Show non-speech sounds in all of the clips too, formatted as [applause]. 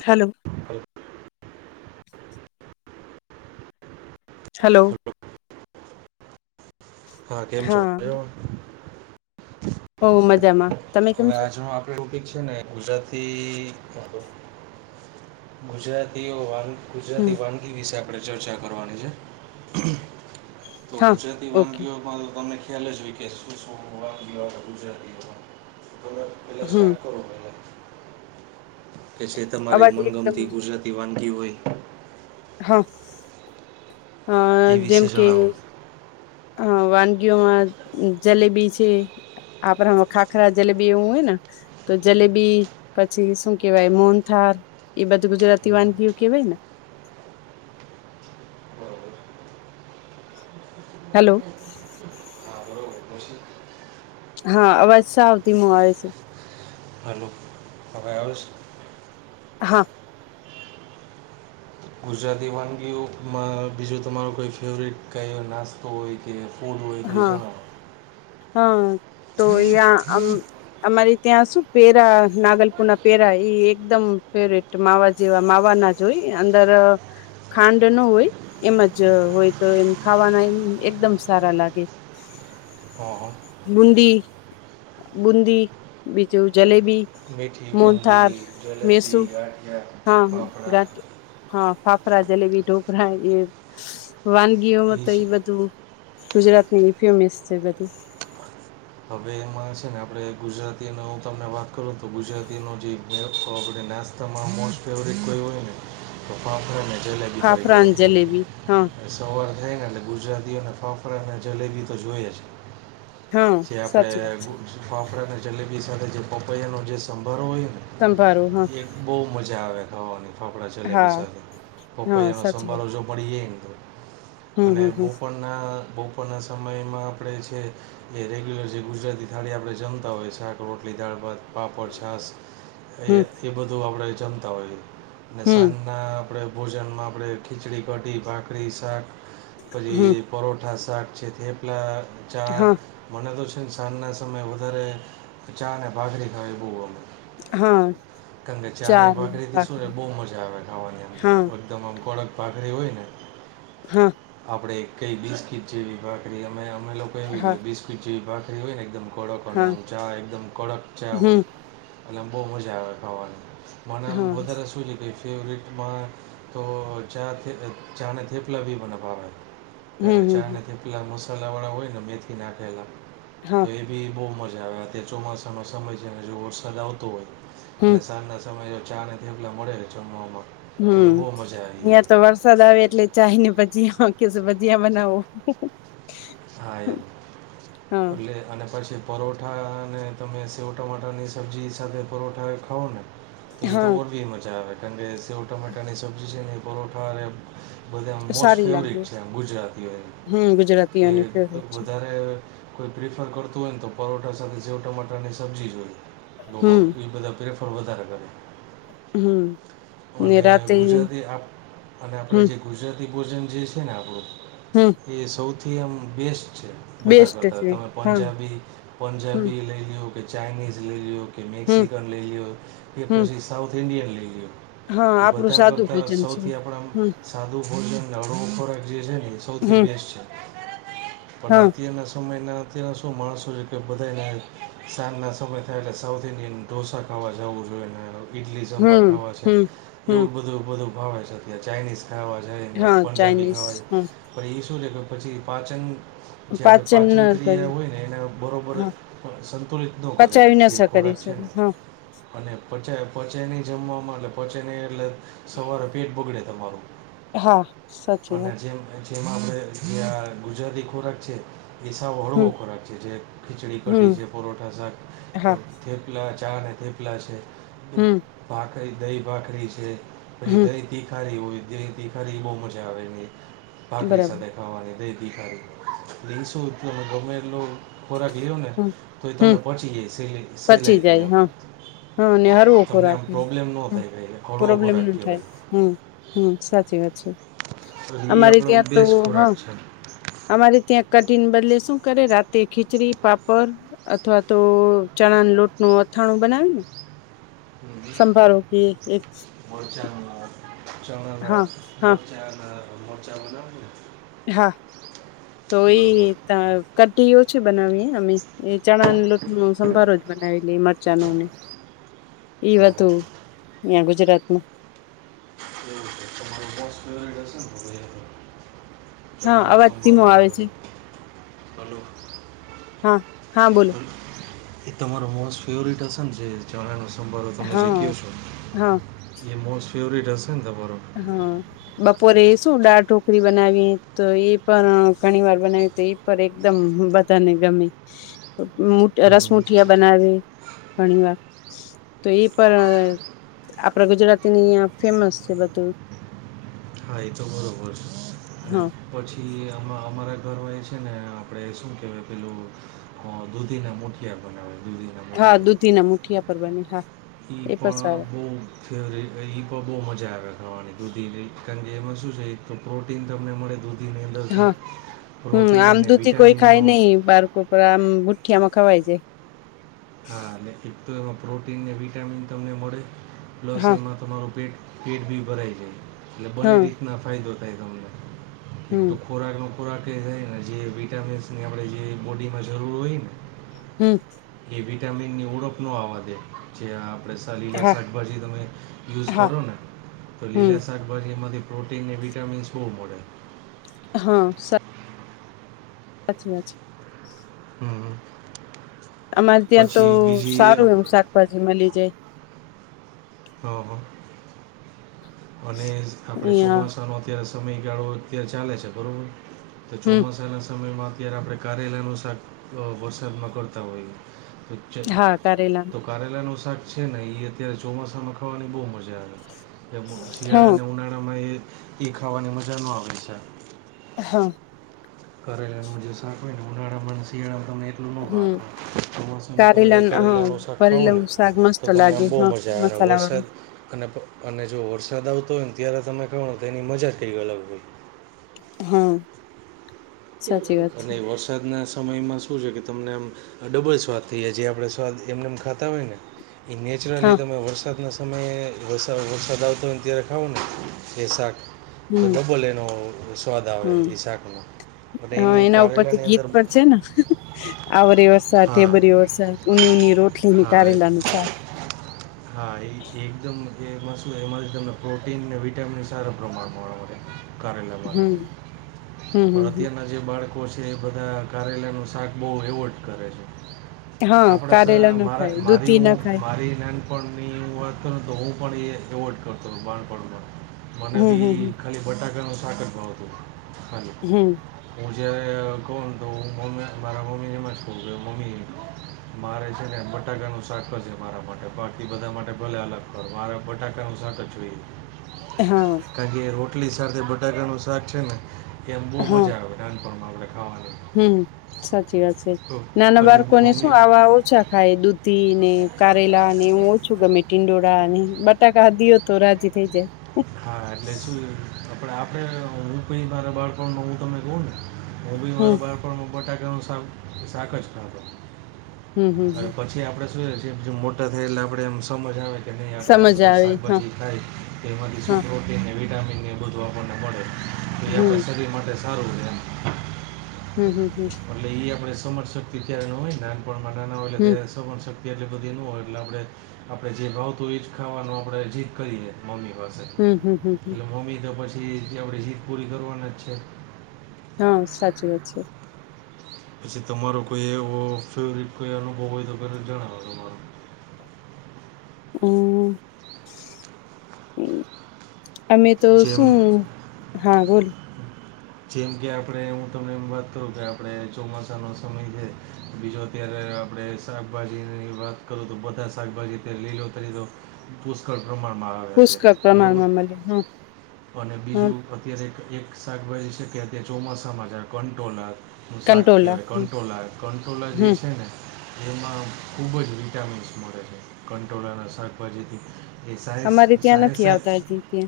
Hello હલ્ hello હા હા કેમ છો્યો ઓ મજામાં તમે કેમ હવે છો આજનો આપડ ટોપિક છે ને ગુજરાતી ગુજરાતીઓ વાન હમ ગુજરાતી વાનગી વિશે આપણે ચર્ચા કરવાની છે તો હા ગુજરાતી ઓકે વાનગીઓમાં તમે ખ્યાલ જ કે શું શ ગુજરાતી [unintelligible] પેલા હમ સ્ટાર્ટ કરો પહેલા કે જે તમારી અવાજ એકદમ મનગમતી ગુજરાતી વાનગી હોય હા અ એ વિશે જેમ કે જણાવો હા વાનગીઓમાં જલેબી છે. આપડે માં ખાખરા જલેબી એવું હોય નેં. તો જલેબી પછી શું કેહેવાય મોહનથાળ. એ બાધ ગુજરાતી વાન ભી કેવાયને. બરોબર હેલો. હ બોલો હું છે. હા અવાજ સાવતી મો આવે છે. હલો. અવે [unintelligible] હા. ગુજરાતી વાનગીઓમાં બીજું તમારુ કોઈ ફેવરિટ કઈ નાસ્તો હોય કે? હા [inaudible] હા તો યા અમારી ત્યાં શું પેરા નાગલપુના પેરા એકદમ ફેવરેટ માવા જેવા માવા ના જોઈ અંદર ખાંડ ન હોય એમ જ હોય તો એમ ખાવાના એમ એકદમ સારા લાગે. [unintelligible] હા હ. બુંદી બુંદી બીજું જલેબી. મોહનથાળ. લપી આટ. હા ગ હા ફાફડા જલેબી ઢોકરા એ. વાનગીઓમાં તો એ બધું ગુજરાતની ફેમસ છે. બધી હવે છે. ને આપડે ગુજરાતી ન હું તમને વાત કરું તો ગુજરાતી નો જે નાસ્તામાં મોસ્ટ ફેવરિટ હોયને તો અી તારીખ ફાફરા ઓળ થ જલેબી હા [unintelligible] એ સવાર થાય ને એટલે ગુજરાતીઓને ફફડા અને જલેબી તો જોઈએ જ. હા જે આપડે સાચી વાત છે ફાફડા અને જલેબી સાથે જે પપૈયાનોો જે સંભારો હોય ને. સંભારો હા. એક બહુ મજા આવે ખાવાની ફાફડા જલેબી હા સાથે. હા પપૈયાનો સાચી વાત સંભારો જો પ બ હમ હમ હમ [unintelligible] ના બપોરના સમયમાં આપણે છે. એ રેગ્યુલર જે ગુજરાતી થાળી આપણે જમતા હોય શાક રોટલી દાળ ભાત પાપડ છાસ હમ એ એ બધું આપણે જમતા હોઈએ અને હમ સાંજના. આપણે ભોજનમાં આપણે ખીચડી કઢી ભાખરી શાક પછી હમ પરોઠા શાક છે તે પેલા ચા. હા મને તો છે ને સા ના સય વધારેચા અને બાજરી ખાય એ બું. હા કારણ કે ચા ચાલ ભાખરીથી શું ને ભાખરી બહુ મજા આવે ખાવાની અંદર. હા એકદમ આમ કડક ભાખરી હોયને. હા. આપડે કઈ બિસ્કીટ જેવી ભાખરી અમે અમે લોકો હા એ બિસ્કીટ જેવી ભાખરી હોય ને એકદમ કડક અને હા એમ ચા એકદમ કડક ચા હમ હોય એટલે આમ બહુ મજા આવે ખાવાની. મન હા બોધરે સૂચકે. ફેવરિટમાં તો ચા ચાને થેપલા બી મને ભાવે. હમ હમ ચા હમ થેપલા મસાલા વાળા હોય ને મેથી નાખેલા હા તો બી બહુ મજા આવે અત ચોમાસાનો સમય છે. અને જો વરસાદ આવતો હોય હમ અને સાંજ સમય ચા. અને થેપલા મળે જમવા માં હમ તો વરષ વરસાદ આવે એટલે ચાય ને ભજીયા કે ભજીયા બનાવો. હા એમ હા એટલે અને પછી. પરોઠા અને તમે સેવ ટમાટરની સબ્જી સાથે પરોઠા એ ખાવઓ ને કઈ તો હા ર બી મજા આવે ંગે સવ ટમાટરની સબ્જીી છે પરોઠા અ બધા આમ મોસ્ટ સારી લાગે ફેવરિટ છે એમ ગુજરાતીઓ એ. હમ ગુજરાત કે વધારે કોઈ પ્રિફર કરતું હોય ને તો પરોઠા સાથે સેવ ટમાટર ની સબ્જી જ હોય હમ એ બધા પ્રેફર પૂર્વતાર કરે હમ ને અને રાતે ગુજરાતી અને આપણે હમ જે ગુજરાતી ભોજન જે છે ને આપણું હમ એ સૌથી આમ બેસ્ટ છે બધા બેસ્ટ કરતા છે તમે હા પંજાબી હમ પંજાબી લઈ લ લોયો કે ચાઇનીઝ લઈ લોયો કે હમ મેક્સિકન લઈ લોયો કે હમ પછી સાઉથ ઇન્ડિયન લઈ લો હા એ આપડું બધા સાદું કરતાં ભોજન છે સૌથી આપણા હમ સાદું ભોજનને હળવ ખોરાક જે છે ને એ સૌથી હમ બેસ્ટ છે પણ હા નતીએ અને સમ મહના અત્યારે શું માણસો છે કે બધાના સાંજના સમય થાય એટલે સાઉથ ઇન્ડિયન ઢોસા ખાવા જવું જોઈએ ને ઇડલી સાંભાર હમ ખાવા છે. હમ હમ એવું બધું બધું ખવાય છે ત્યાં ચાઇનીઝ ખાવા જાયને હા પંજાબી ચાઇનીઝ ખાવા જ હમ પણ એ શું છે કે પછી પાચન જે આપણે ન પાચન કરી ક્રિયા હોય ને એને બરાબર હા પણ સંતુલિત ન કરે પચાવી ન જે કરી ખોરાક છે શકે ને હા અને પચ્યા પહોંચે નહી જમવાવામાં એટલે પહોંચે નહીં એટલે સવારે પેટ બગડે તમારું. હા સાચી અને વાત જેમ જેમાં આપણે જે ગુજરાતી ખોરાક છે. પસાવ હમ હળવો ખોરાક છે જે ખીચડી હમ કટી છે. પરોઠા શાક હા થેપલા ચા અને થેપલા છે. હમ ભાખરી દહી ભાખરી છે પછી હમ દહી ભીખારી હોય દ ખરી બહુ મજા આવે ભાકરી બરાબર સાથે- કવાની એ દ દથીખે રિન્સો એટલા બોમેરલો ખોરાક લીયો ને હમ તો એ હમ તમને પહોંચી ગાય સેલી પચી જાય સેલાઈમ. હા હા અને હરવો ખોરાખ ન હ- થાય કંઈ હળવો પ્રોબ્લેમ ખોરાક ના થાય કહેવાય હમ હમ સાચી વાત છે. એ અમારે આપણો ત્યાં તો બેસ્ટ હ ખોરાક અમારે ત્યાં કઠિન બદલે શું કરે રા- તે ખિચડી પાપડ- અથવા તો ચણા ન લોટ નું અથાણું બનાવેને- છે સંભારો કે એક- મોરચાના ચણા હા હા મોરચાના મોરચા બનાવ- હા તોય બરોબર ત- કીઓ છે બનાવીએ અમે એ ચણા લોૂટ ન સંભારો જ બનાવીએ મરચા નને હા એવધું અહં ગુજરાતમાં તમારું બસ ફેવટ હશે ને એ તો હા અવાજ ધીમો આવે છે ચાલો- હા હા બોલો એ તમારો મોસ્ટ ફેવરિટ હશે ને જે- ચણાનો સંભારો તમે જે કહો હા છો હા એ મોસ્ટ ફેવરટ હશે ને તમારો- હા બપોરે શું દાળ ઢોકરી બનાવી તો એ પણ ઘણી વાર બનાવી તો એ પર એકદમ બધાને ગમે- [unintelligible] રસ હમ મુઠિયા બનાવે ઘણી વાર- તો એ પણ આપડા ગુજરાતીની અં ફેમસ છે બધું- હા એ તો બરોબર છે અને હા પછી અમારા ઘરમાં એ છે ને આપણે શું કહેવાય પેલું હ દૂધી ના મુઠિયા બનાવે છે હા દૂધી ના મુઠિયા પરવાની હા ક એ પણ સારું પળવો વ પણ બહુ મજા આવે ખાવાની દૂધી કારણ કે એમાં શું છે પ્રોટીન તમને મળે દૂધ હા હમ અને આમદુધી કોઈ ખાય વિટામિનનો નહિ બાળકો પરામુતઠિયા મખાવા હો આવીજ હા એટલે એક તો એમાં પ્રોટીનને વિટામિન તમને મળે પ્લસ હા એમાં તમારું પેટ પેટ બી ભરાય છે એટલે બંને હા રીતના ફાયદો થાય તમને એક હમ તો ખોરાકનો ખોરાક એ થાય ને જે વિટામિન્સની આપણે જે બોડીમાં જરૂર હોય ને હમ એ વિટામિન ની ઓળપ ન આવવા દે જે આપણેે લીલા હા શાકભાજી તમે યુઝ હા કરો ને તો હમ લીલા શાકા બ એમાંથી પ્રોટીન અને વિટામીન્સ બહુ મળડે હા અચ્ાચ છેા હમ અમારે ત્યાં તો પછી બીજી સારું એવુ શાકભાજી મળી જાય ઓહ અને આપડે અહિયાં ચોમાસાનો અત્યારે સમયગાળો અત્યારે ચાલે છે બરોબર તો હમ ચોમાસાના સમયમાં અત્યારે આપણે કારેલાનુ શાક વરસાદ કરતા હોઈએ પુ્છન હા કારેલા તો [inaudible] કારેલા નું શાક છે ને અત્યારે ચોમાસામાં ખાવાની બહ મજા આવે હા શિયાળાને ઉનાળામાં એ એ ખાવાની મજા ન આવે છે હા કરેલાનું જે શાક હોય ને ઉનાળામાં શિયાળામાં હમ ત ચોમામાં તમે કારેલા હા એકલા ન શાક ખાવો ને ભરેલું શાક મસ્ત તો તમને આમ લાગે બહુ હા મજા આવે અને મસાલા વર્ષ વાળું વરસાદ અને અને જો વરસાદ આવતો હોય ને ત્યારે તમે ખાવનેતો એની મજા કંઈક અલગ હોય હમ અને વરસાદના સમયમાં શું છે કે તમને આમ ડબલ સ્વાદ થઈ જાય જે આપણે સ્વાદ એમને એમ ખાતા હોય ને એ નેચરલી હા તમે વરસાદના તમે વરસાદ આવતો હોયને ત્યારે ખાવઓ ને એ શાક તો હમ ડબલ એનો સ્વાદ આવે હમ એ શાકનો. અને હા એની એના ઉપર તો કારેલાની ગીત અંદર પર છે ને આવરે વરસાદ હા ઢેબરી વરસાદ ઉનખ ઉની રોટલી હા એ કારેલાનું શાક હા એ એકદમ એ એમાંથી તમને પ્રોટીનને વિટામીન સારા પ્રમાણ મળવા મળે હમ હમ હમ ના જે બાળકો છે એ બધા કારેલાનું શાક બહુ એવોર્ડ કરે છે હા આપણે કારેલા ના ખાય મારા મારી દૂધી ના હું ખાય મારી ના બાળપણની વાત કર તો હું પણ એ એવોઈડ કરતો હતો બાળપણમાં મને હમ હમ બી હમ ખાલી બટાકાનું શાક જ ભાવ હતું ખાલી હમ. મુજે કૌન તો મોમે મારા મમી ને એમજ કઉ કે મમી. મારે છે ને બટાકાનું શાકજ મારા માટે બાકી બધા માટે ભલે અલગ પર મારે બટાકા નું શાક જ જોઈએ. હા. કારણ કે રોટલી સાથે બટાકાનું શાક છે ને એમ બહુ મજા આવે નાનપણમાં આપણે ખાવાની. હમ્મ સાચી વાત છે, તો નાના પછી બાળકોને શું મમ્મી આવા ઓછા ખાય દૂધી ને કારેલાને એવું ઓછું ગમે. ટીંડોળને બ ટાકા દીઓ તો રાજી થઇ જાય. આપડે આપડે હું કઇ મારા બાળપણને હું તમને કહું ને હું બી હમ મારા બાળ પણ માં બટાકા નું શાક જ ખાતો. હમ હમ હમ પછી આપડે શું છે કે મોટા થાય એટલે આપડે એમ સમજ આવે. કે નહીં આપણે સમજ આઠદસ આવે હા શાકભાજી ખાઈ તો એમાંથી શું હા પ્રોટીનને વિટામિન એ બધું આપણને મળે. એ હમ આપડા શરીર માટે સારું છે એમ. હમ્મ હમ્મ હમ્મ. એટલે એ આપણે સમજ શક્તિ ત્યારે ન હોય નાનપણમાં નાના હોય એટલે ત સમજ શક્તિ એટલે બધી ન હોય એટલે આપણે આપડે જે ભાવતું એ જ ખાવાનું આપડે જીદ કરીએ મમ્મી પાસે. હમ્મ હમ્મ હમ્મ. એટલે મમ્મી તો પછી આપણે જીદ પૂરી કરવાના જ છે. હા, સાચી વાત છે. પછી તમારો કોઈ એવો ફેવરેટ કોઈ અનુભવ હોય તો જણાવો. અમ. અમે તો શું જેમ હા બોલ. જેમ કે આપણે હું તમને એમ વાત કરું કે આપડે ચોમાસાનો સમય છે. બીજો અત્યારે આપણડે શાકભાજીની વાત કરું તો બધા શાકભાજી અત્યારે લીલોતરી તો પુષ્કળ પ્રમાણમાં આવે પુષ્કળ અત્યારે બરોબર પ્રમાણમાં મળે હમ અને હમ બીજું અત્યારે એક શાકભાજી છે કે ત ચોમાસામાં જ કંટોલા નું શાક કંટોલા કહેવાય હમ કંટ્રોલા કંટ્રોલા જે હમ છે ને. એમાં ખૂબ જ વિટામિન્સ મળે છે કંટ્રોલાના શાકભાજીથી. એ સાયન્સ સાયન્સ [unintelligible] હા જી કે.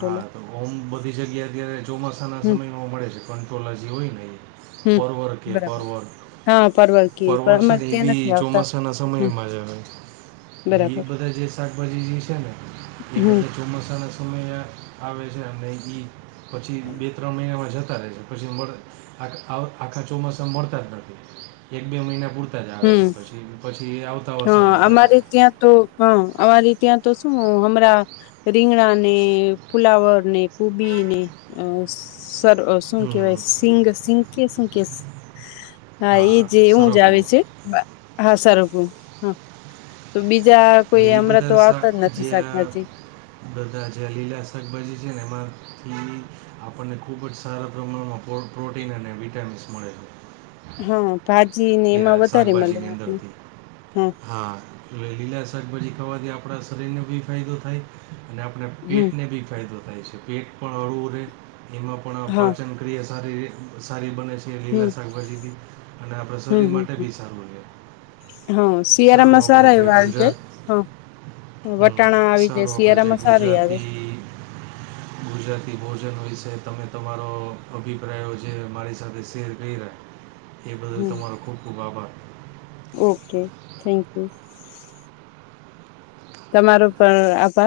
હા, તો ઓમ બધી જગ્યા અત્યારે ચોમાસાના હમ સમયમાં મળે છે. કંટ્રોલા જે હોય ને એ હમ પરવડ કે બરાબર પરવડ. હા પરવર કે પણ પરવડશે અમારે એ ત્યાં નથી બી આવતા ચોમાસા ના હમ સમયમાં જ આવે. એ એ બરાબર બધા જે શાકભાજી જે છે ને એ હમ બધા ચોમાસાના સમયે આવે છે અને ઈ પછી બે ત્રણ મહિના જતા રહે છે. પછી આ આખા ચોમાસા મળતા જ નથી એક બે મહિના પૂર તા જ આવે છે હમ પછી પછી આવતા વર્ષે પાછા. ત્યા તો. હા અમાંરે ત્યાં તો શું હમણાં રીંગણા ને ફુલાવર ને કુબી ને અ સર શું હમ કેહેવાય સિંગ સિંગ કે શું કે હા એ જે એવું જ આવે છે. હા સરગવુ. તો બીજા કોઈ એટલે એ હમણાં બધા તો શા આવતા જ નથી જે આ શાકભાજી. બધા જે લીલા શાકભાજી છે ને એમાંથી આપણને ખૂબ જ સારા પ્રમાણમાં પ્રોટીન અને વિટામિન્સ મળે. હા ભાજી ને છે એ એમાં વધારે મલે શાકભાજીની આમેં હા. હા. એટ લીલા શાકભાજી ખાવાથી આપણા શરીરને બી ફાયદો થાય. અને આપણે હમ પેટને બી ફાયદો થાય છે પેટ પણ હળવું રહે. એમાં પણ હા પાચન પ્ર્રિય સારી સારી બને છે એ હમ લીલા શાકભાજી બી અને આ પ્રસાદી માટે બી સારું છે. હ શિિયાારા મસાાર જે એવા આવી જાય ગુજરાત હ હમ, વટાણા આવી જાય શિયાારામાં સારું આવે ગ. ગુજરાતી ભોજન વિશે તમે તમારો અભિપ્રાયો જે મારી સાથે શેર કરી રહ્યા. એ બદલ હમ તમારો ખૂબ ખૂબ આભાર. Okay thank you. તમારો પણ આભાર.